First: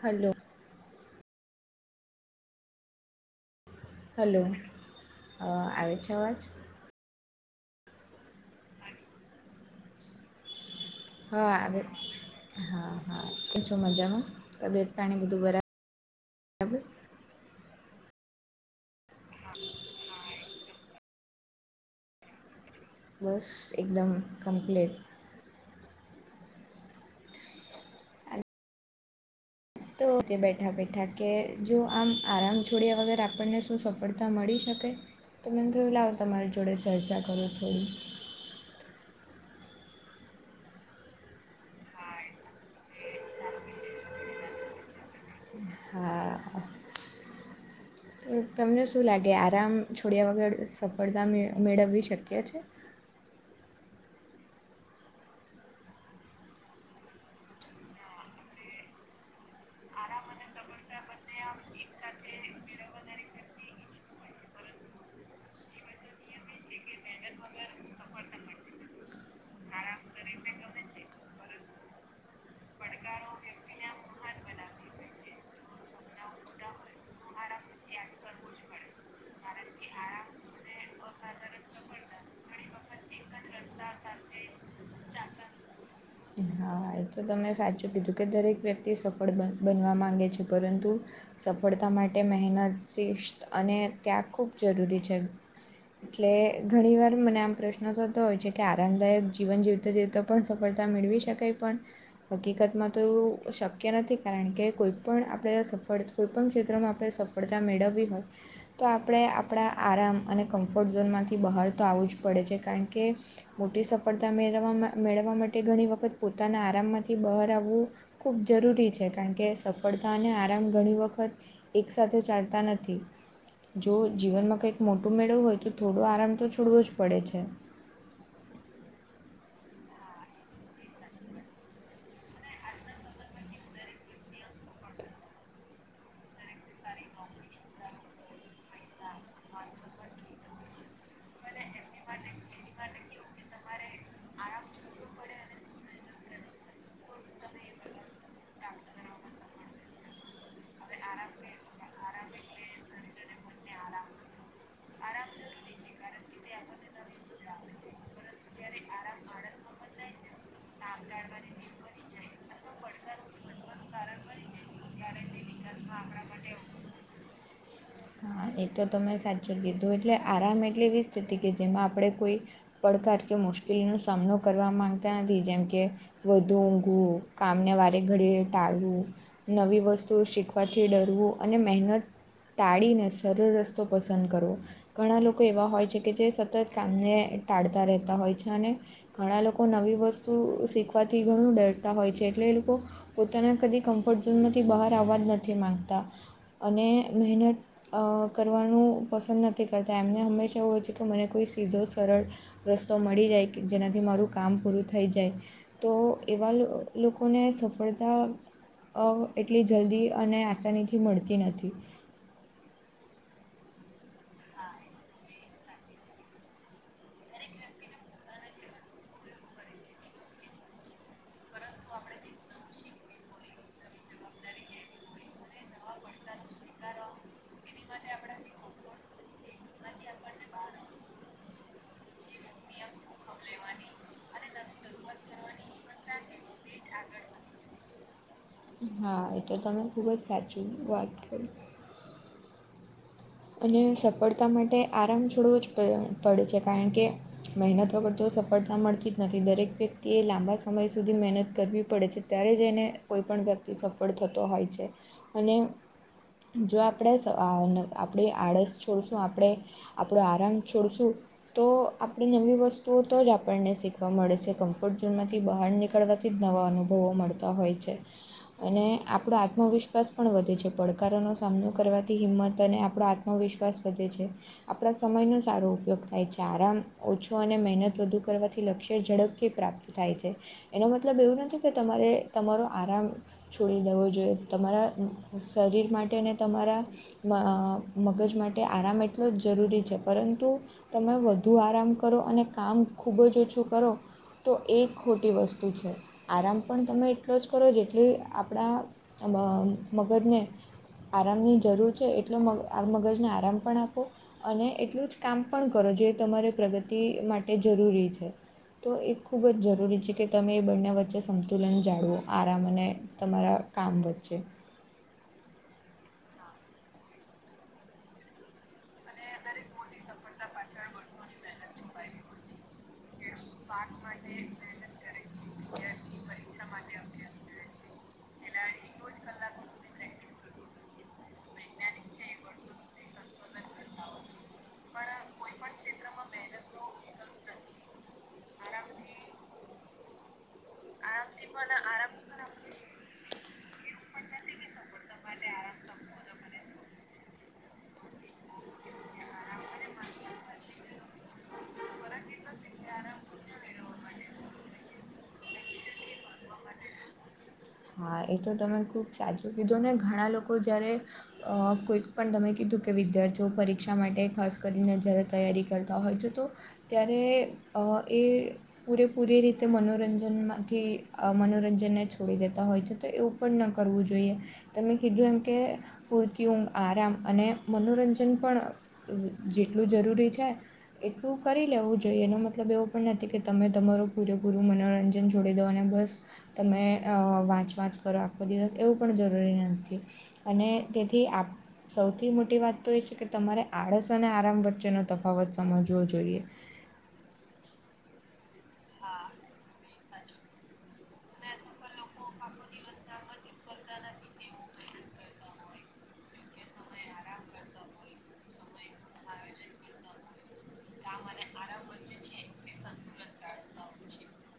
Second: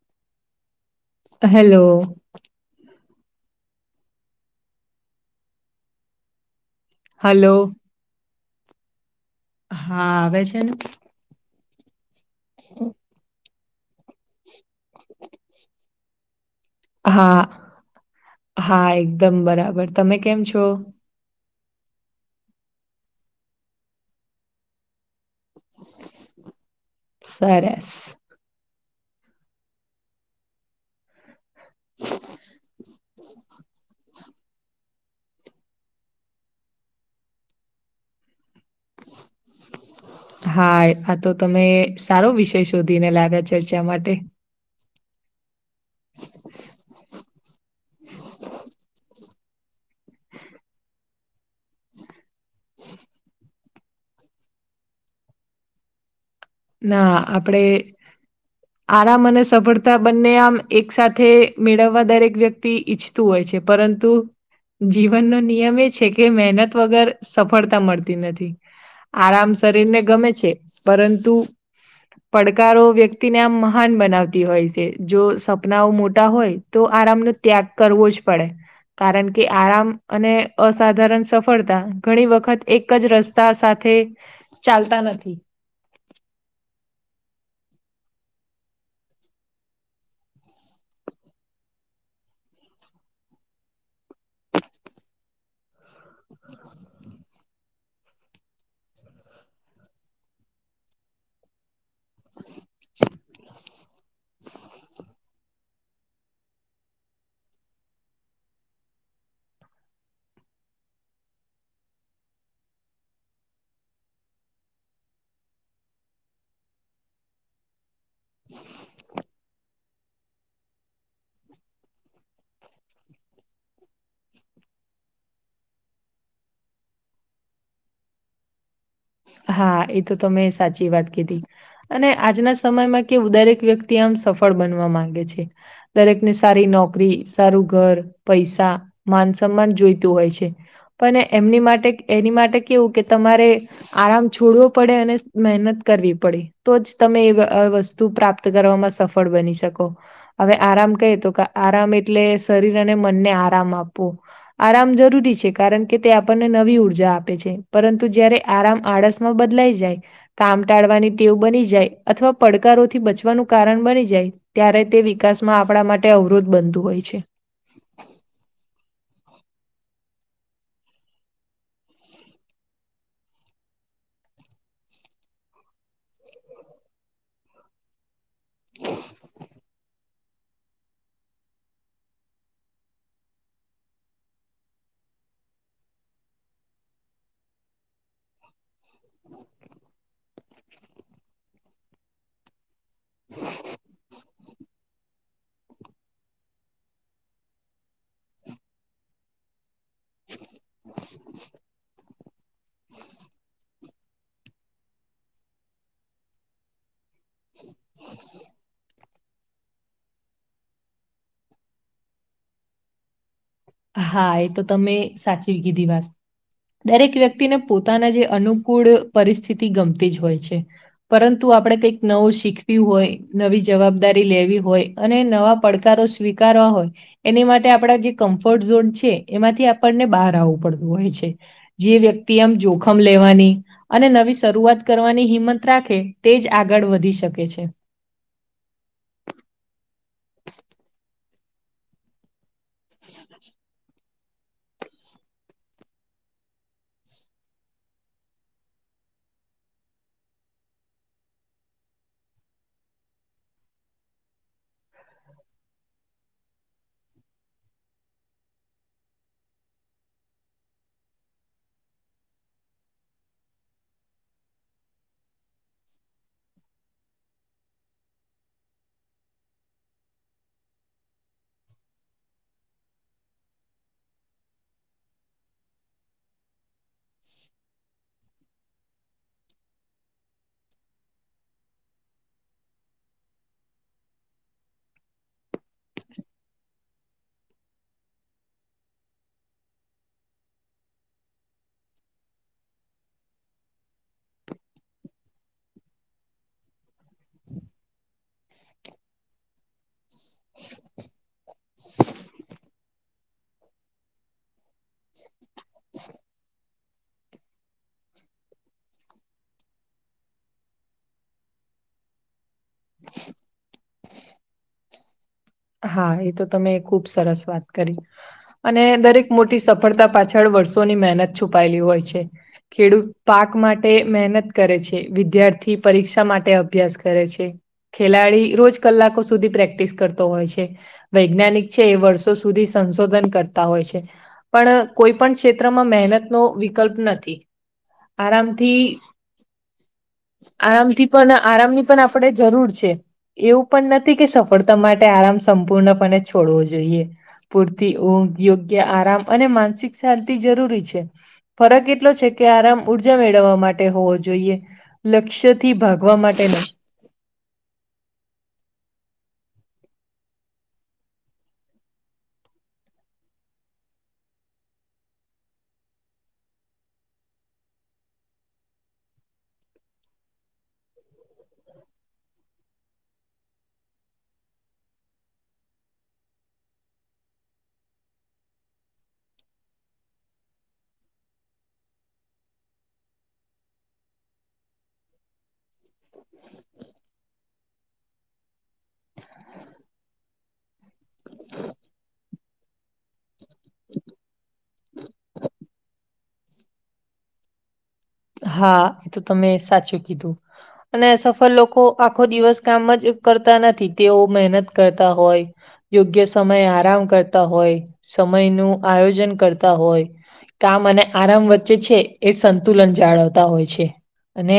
Hello. Hello. Hello, અ આવે છે અવાજ? હલો. હા આવે છે ને. હા આવે હા હા કેમ છું મજામાં તબિયત પાણી બધું બરાબ હા હા, એકદમ બરાબર તમે કેમ છો? બસ એકદમ કમ્પ્લીટ. સરસ. તો તે બેઠાં-બેઠાં કે જો આમ આરામ છોડ્યા વગર આપણને શું સફળ તા મળી શકે? તો મન તો લાવ તમારી જોડે ચર્ચા કરો થોડી. [inaudible] હા આ તો તમે સારો વિષય શોધીને લાવ્યા ચર્ચા માટે. હા. [unintelligible] તમને શું લાગે આરામ છોડ્યા વગર સફળતા મે મેળવવી શક્ય છે. [inaudible] ના આપડે. [inaudible] આરામ અને સફળતા બંને આમ એક સાથે મેળવવા દરેક વ્યક્તિ ઈચ્છ, તું હોય છે પરંતુ, જીવનનો નિયમ એ છે કે મહેનત વગર સફળતા મળતી નથી. આરામ શરીરને ગમે છે. પરંતુ, [inaudible] પડકારો વ્યક્તિને આમ મહાન બનાવતી હોય છે જો સપનાઓ મોટા હોય. તો આરામનો ત્યાગ કરવો જ પડે. કારણ કે આરામ અને અસાધારણ સફળતા ઘણી વખત એક જ રસ્ તા સાથે ચાલતા નથી. ઈ હા. ભાઈ તો તમે સાચું કીધું કે દરેક વ્યક્તિ સફળ બ બનવા માંગે છે. પરંતુ, સફળતા માટે મહેનત શિસ્ત અને ત્યાગ ખૂબ જરૂરી છે. એટલે ઘણી વાર મને આમ પ્રશ્ન પ્રશ્નો થતો હોય છે કે આરામદાયક જીવન જીવતા જીવતા પણ સફળતા મેળવી શકાય. પણ, હકીકતમાં તો એવું શક્ય નથી. કારણ કે કોઈપણ આપણે સફળ કોઈપણ ક્ષેત્રમાં આપણે સફળતા મેળવવી હોય. તો આપણે આપણા આરામ અને કમ્ફર્ટ ઝોનમાંથી બહારતો આવવું જ પડે છે. કારણ કે, મોટી સફળતા મેળ મેળવવા માટે ઘણી વખત પોતાના આરામમાંથી બહાર આવવું ખૂબ જરૂરી છે. કારણ કે સફ ફળતા અને આરામ ઘણી વખત એક સાથે ચાલતા નથી. જો જીવનમાં કંઈક મોટું મેળવવુ હોય તો થોડો આરામ તો છોડવો જ પડે છે. હા એ તો તમે સાચી વાત કીધી. અને આજના સમયમાં કેવુ દરેક વ્યક્તિ આમ સફળ બનવા માંગે છે. દરેકને સારી નોકરી, સારું ઘર, પૈસા, તા માન સન્માન જોઈતું હોય છે. પણ એમની માટે એની માટે કેવું કે તમારે આરામ છોડવો પડે અને મહેનત. કરવી પડે તો જ તમે એવ અ વસ્તુ પ્રાપ્ત કરવામાં સફળ બની શકો. અવે આરામ કહે તો ક આરામ એટલે શરીર અને મનને આરામ આપવો. આરામ જરૂરી છે કારણ કે તે આપણને નવી ઉર્જા આપે છે પરંતુ જ્યારે આરામ આળસમાં બદલાઈ જાય, કામ ટાળવાની ટેવ બની જાય અથવા પડકારોથી બચવાનું કારણ બની જાય. ત્યારે તે વિકાસમાં આપડા માટે અવરોધ બનતું હોય છે. હા એ તો તમે સાચું કીધું, એટલે આરામ એટલે કે સ્થિતિ કે જેમાં આપડે કોઈ પડકાર કે મુશ્કિલનો સામનો કરવા માગતા નથી. જેમકે, વધુ ઉંઘવું કામને વારી ઘડીયે ટાળવું નવી વસ્તુઓ શીખવાથી ડરવું, અને મહેનત ટાળી ન શ [unintelligible] રો રસ્તો પસંદ કરવો. ઘણા લોકો એવા હોય છે કે જે સતત કામને ટાળતા રહેતા હોય છે. અને, ઘણા લોકો નવી વસ્તુ શીખવાથી ઘણું ડરતા હોય છે. એટલે એ લોકો પોતાના કદી કમ્ફર્ટ ઝોનમાંથી બહાર આવવા જ નથી માગતા અને મહેનત અ કરવાનું પસંદ ન નથી કરતા. એમને હંમેશા એવું હોય છે કે મને સીધો સરળ રસ્તો મળી જાય કે જેનાથી મારું કામ પૂરું થઈ જાય. તો એવા લ લોકોને સફળતા અ એટલી જલ્દી અને આસાનીથી મળતી નથી. હા એ તો તમે સાચીવી કીધી વાત. દરેક વ્યક્તિને પોતાના જે અનુ કૂળ પરિસ્થિતિ ગમતી જ હોય છે. પરંતુ આપણે કઈક નવું શીખ વું હોય, નવી જવાબદારી લેવી હોય અને નવા પડકારો સ્વીકારવા હોય, એની માટે આપ જે કમ્ફર્ટ જોન છે એમાંથી આપણને બહાર આવવું પડતું હોય છે. જે વ્યક્તિ આમ જોખ ખમ લેવાની અને નવી શરૂઆત કરવાની હિંમત રાખે તે જ આગળ વધી શકે છે. હા એ તો તમે ખૂબ જ સાચું વાત કરી. હ [inaudible] અને સફળતા માટે આરામ છોડવો જ પ પડે છે, કારણ કે મહેનત વગર તો સફળતા મળતી જ નથી. દરેક વ્યક્તિએ લાંબા સમય સુધી મહેનત કરવી પડે છે ત્યારે જઈને કોઈ પણ વ્યક્તિ સફળ થતો હોય છે. અને જો આપણે સ આપણી આળસ છોડશું આપણે આપડો આરામ છોડશું તો આપણે નવી વસ્તુઓ તો જ આપણને શીખવા મળે છે. કમ્ફર્ટ ઝોન માંથી બહાર નીકળ કળવાથી જ નવા અનુભવો મળતા હોય છે. અને આપણો આત્મવિશ્વાસ પણ વધે છે. પડકારોનો સામનો કરવાથી હિંમત ત અને આપણો આત્મવિશ્વાસ વધે છે. આપણા સમયનો સારો ઉપયોગ થાય છે. આરામ ઓછો અને મહેનત વધુ કરવાથી લક્ષ્ય ઝડપથી પ્રાપ્ત થાય છે. એનો મતલબ એવું નથી કે તમારે તમારો આરામ છોડી દેવો જોઈએ. તમારા શરીર માટે ને તમારા મ મગજ માટે આરામ એટલો જ જરૂરી છે. પરંતુ તમે વધુ આરામ કરો, અને કામ ખૂબ જ ઓછું કરો તો એ ખોટી વસ્તુ છે. આરામ પણ તમે એટલો જ કરો જેટલી આપણા આ મ મગજને આરામની જરૂર છે એટલે મગ આ મગજને આરામ પણ આપો અને એટલું જ કામ પણ કરો, જે તમારે પ્રગતિ માટે જરૂરી છે. તો એ ખૂબ જ જરૂરી છે કે તમે એ બંને વચ્ચે સંતુલન જાળવો. આરામ અને તમારા કામ વચ્ચે. હા એ તો તમે ખૂબ સરસ વાત કરી. અને દરેક મોટી સફળતા પાછળ વર્ષોની મહેનત છુપાયેલી હોય છે‌. ખેડૂત પાક માટે મહેનત કરે છે. વિદ્યાર્થી પરીક્ષા માટે અભ્યાસ કરે છે. ખેલાડી રોજ કલાકો સુધી પ્રેક્ટિસ કરતો હોય છે. વૈજ્ઞાનિક છે એ વર્ષો સુધી સંશોધન કરતા હોય છે. પણ કોઈ પણ ક્ષેત્રમાં મહેનતનો વિકલ્પ નથી. આરામથી, આરામથી પણ આરામની પણ આપણે જરૂર છે. એવું પણ નથી કે સફળતા માટે ટે આરામ સંપૂર્ણપણે છોડવો જોઈએ. પૂરતી ઊંઘ યોગ્ય આરામ અને માનસિક શાંતિ જરૂરી છે. ફરક એટલો છે કે આરામ ઉર્જા મેળવવા માટે હોવો જોઈએ. લક્ષ્યથી ભાગવા માટે નઈ. હા એ તો તમે ખૂબ સાચું કીધું, ને ઘણા લોકો જયારે અ, કોઈક પણ તમે કીધું કે વિદ્યાર્થીઓ પરીક્ષા માટે ખાસ કરીને જ્યારે તૈયારી કરતા હોય છે, તો ત્યારે અહ એ પૂરેપૂરી રીતે મનોરંજન માંથી, અહ મનોરંજનને છોડી દે અ.. છતાં એવું પણ ન કરવું જોઈએ. તમે કીધું એમ કે પૂરતી ઊંઘ આરામ અને મનોરંજન પણ જેટલું જરૂરી છે. એટલું કરી લેવું જોઈએ, એનો મતલબ એવો પણ નથી કે તમે તમારું પૂરેપૂરું મનોરંજન છોડી દો અને બસ તમે અ વાંચ-વાંચ કરો આખો દિવસ, એવું પણ જરૂરી નથી અને તેથી આપ સૌથી મોટી વાત તો એ છે કે, તમારે આળસ અને આરામ વચ્ચેનો તફાવત સમજવો જોઈએ. હા, એ તો તમે સાચું કીધું અને સફળ લોકો આખો દિવસ કામ જ કરતા નથી, તેઓ મહેનત કરતા હોય, યોગ્ય સમયે આરામ કરતા હોય, સમયનું આયોજન કરતા હોય, કામ અને આરામ વચ્ચે છે એ સંતુલન જાળવતા હોય છે. અને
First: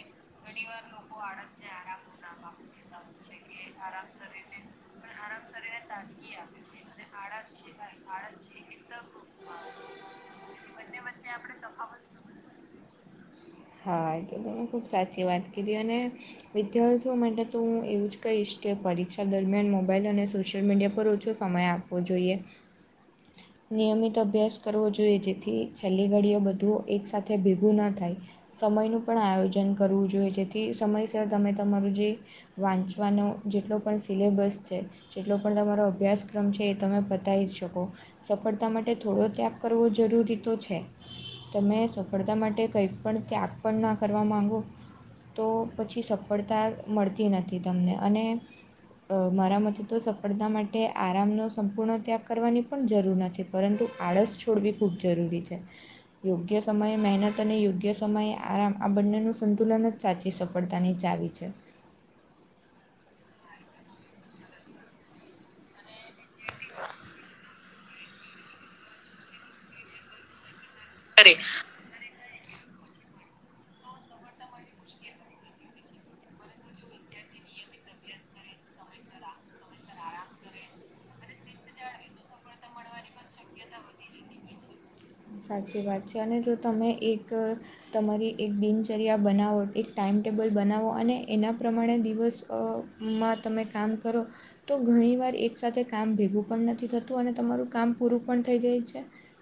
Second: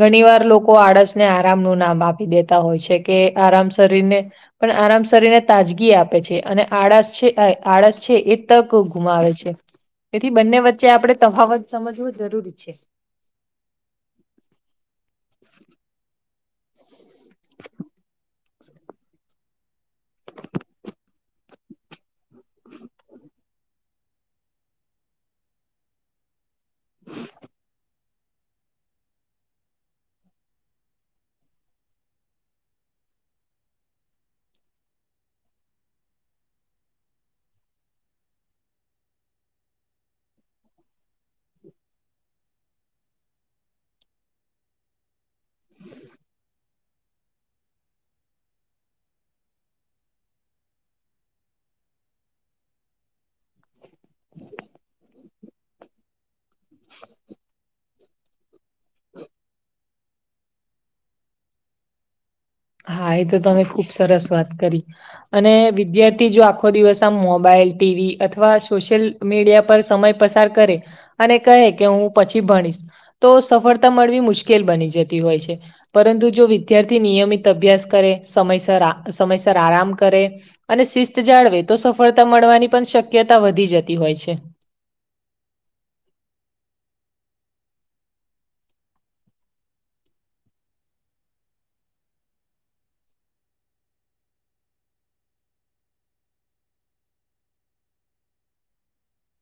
ઘણી વાર લોકો આળસને આરામનું નામ આપી દેતા હોય છે કે, આરામ શરીરને પણ આરામ શરીરને તાજગી આપે છે અને આળસ છે અ આળસ છે એ તક ગુમાવે છે. તેથી બંને વચ્ચે આપણે તફાવત સમજવું જરૂરી છે. હા, એ તો તમે ખૂબ સાચી વાત કીધી અને વિદ્યાર્થીઓ માટે તો હું એવું જ કહીશ કે પરીક્ષા દરમિયાન મોબાઈલ અને સોશિયલ મીડિયા પર ઓછો સમય આપવો જોઈએ. નિયમિત અભ્યાસ કરવો જોઈએ, જેથી છેલ્લી ઘડીઓ બધું એક સાથે ભેગું ન થાય. સમયનું પણ આયોજન કરવું જોઈએ, જેથી સમયસર તમે તમારું જે વાંચવાનો જેટલો પણ સિલેબસ છે. જેટલો પણ તમારો અભ્યાસક્રમ છે, એ તમે પતાઈ શકો. સફળતા માટે થોડો ત્યાગ કરવો જરૂરી તો છે. તમે સફળતા માટે કંઈ પણ ત્યાગ પણ ના કરવા માંગો તો પછી સફળતા મળતી નથી તમને અને અ, મારા મતે તો સફળતા માટે આરામનો સંપૂર્ણ ત્યાગ કરવાની પણ જરૂર નથી. પરંતુ આળસ છોડવી ખૂબ જરૂરી છે, યોગ્ય સમયે મહેનત અને યોગ્ય સમયે આરામ, આ બંનેનું સંતુલન જ સાચી સફળતાની ચાવી છે. હા, એ તો તમે ખુબ સરસ વાત કરી. અને વિદ્યાર્થી જો આખો દિવસ આ મોબાઈલ, ટીવી અથવા સોશિયલ મીડિયા પર સમય પસાર કરે અને કહે કે હું પછી ભણીશ તો સફળતા મળવી મુશ્કેલ બની જતી હોય છે, પરંતુ જો વિદ્યાર્થી નિયમિત અભ્યાસ કરે, સમયસર આ સમયસર આરામ કરે. અને શિસ્ત જાળવે તો સફળતા મળવાની પણ શક્યતા વધી જતી હોય છે. સાચી વાત છે અને જો તમે એક તમારી એક દિનચર્યા બનાવો, એક ટાઈમટેબલ બનાવો અને એના પ્રમાણે દિવસ અ માં તમે કામ કરો. તો ઘણી વાર એક સાથે કામ ભેગું પણ નથી થતું અને તમારું કામ પૂરું પણ થઈ જાય છે.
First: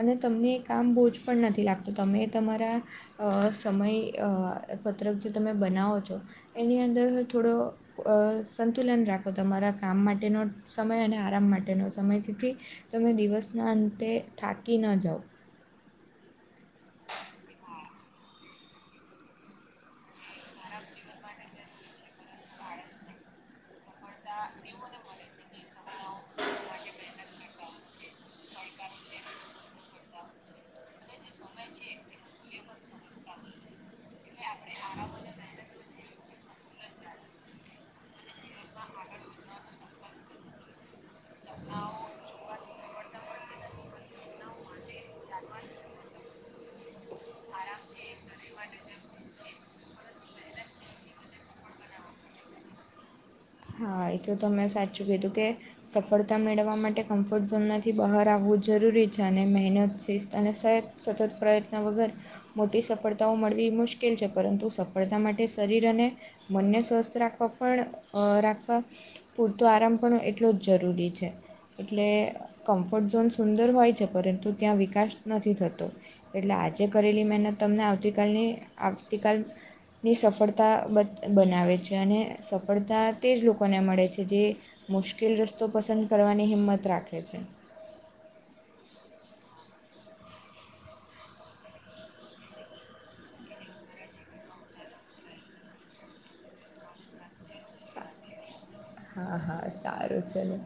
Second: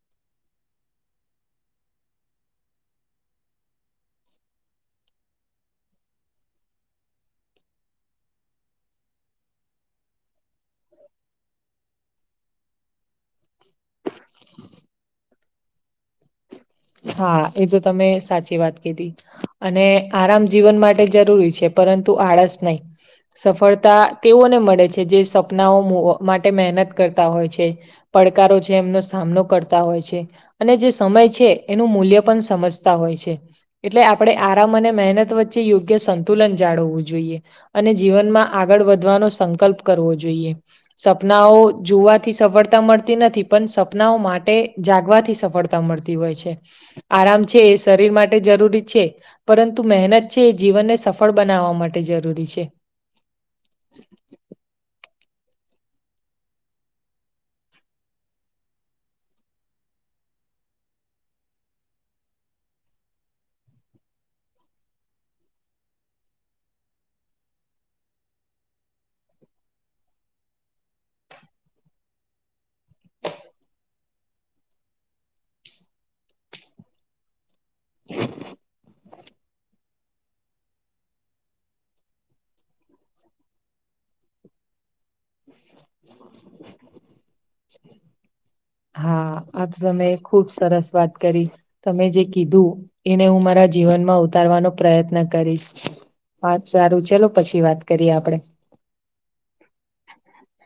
અને તમને એ કામ બોજ પણ નથી લાગતું, તમે તમારા અ સમય, અ પત્રક જે તમે બનાવો છો, એની અંદર થોડો અ, સંતુલન રાખો તમારા કામ માટેનો સમય અને આરામ માટેનો સમય તેથી તમે દિવસના અંતે થાકી ન જાઓ. હા એ તો તમે સાચી વાત કીધી. અને આરામ જીવન માટે જરૂરી છે પરંતુ આળસ નય. સફળતા તેઓને મળે છે જે સપનાઓ મો માટે મહેનત કરતા હોય છે. પડકારો છે એમનો સામનો કરતા હોય છે અને જે સમય છે. એનું મૂલ્ય પણ સમજતા હોય છે. એટલે આપડે આરામ અને મહેનત વચ્ચે યોગ્ય સંતુલન જાળવવું જોઈએ. અને જીવનમાં આગળ વધવાનો સંકલ્પ કરવો જોઈએ. સપનાઓ જોવાથી સફળતા મળતી નથી. પણ સપનાઓ માટે જાગવાથી સફળ તા મળતી હોય છે. આરામ છે, એ શરીર માટે જરૂરી છે. પરંતુ મહેનત છે ઈ જીવનને સફળ બનાવવા માટે જરૂરી છે. હા એ તો તમે સાચું કીધું કે, સફળતા મેળવવા માટે કમ્ફર્ટ ઝોનમાંથી બહાર આવવું જરૂરી છે અને મહેનત શિસ્ત અને સ, સતત પ્રયત્ન વગર, મોટી સફળતાઓ મળવી મુશ્કેલ છે. પરંતુ સફળતા માટે શરીર અને, મનને સ્વસ્થ રાખવા પણ અ રાખવા, પૂરતો આરામ પણ એટલો જ જરૂરી છે. એટલે કમ્ફર્ટ ઝોન સુંદર હોય છે. પરંતુ ત્યાં વિકાસ નથી થતો. એટલે આજે કરેલી મહેનત તમને આવતીકાલની આવતીકાલ, ની સફળતા બત બનાવે છે, અને સફળતા તે જ લોકો, લોકોને મળે છે જે મુશ્કેલ રસ્તો પસંદ કરવાની હિંમત રાખે છે. હા આત તો તમે ખુબ સરસ વાત કરી. તમે જે કીધું એને હું મારા જીવનમાં ઉતારવાનો પ્રયત્ન કરીશ. હાત સારું ચલો પછી વાત કરીએ આપડે. હા હા સારું ચલો.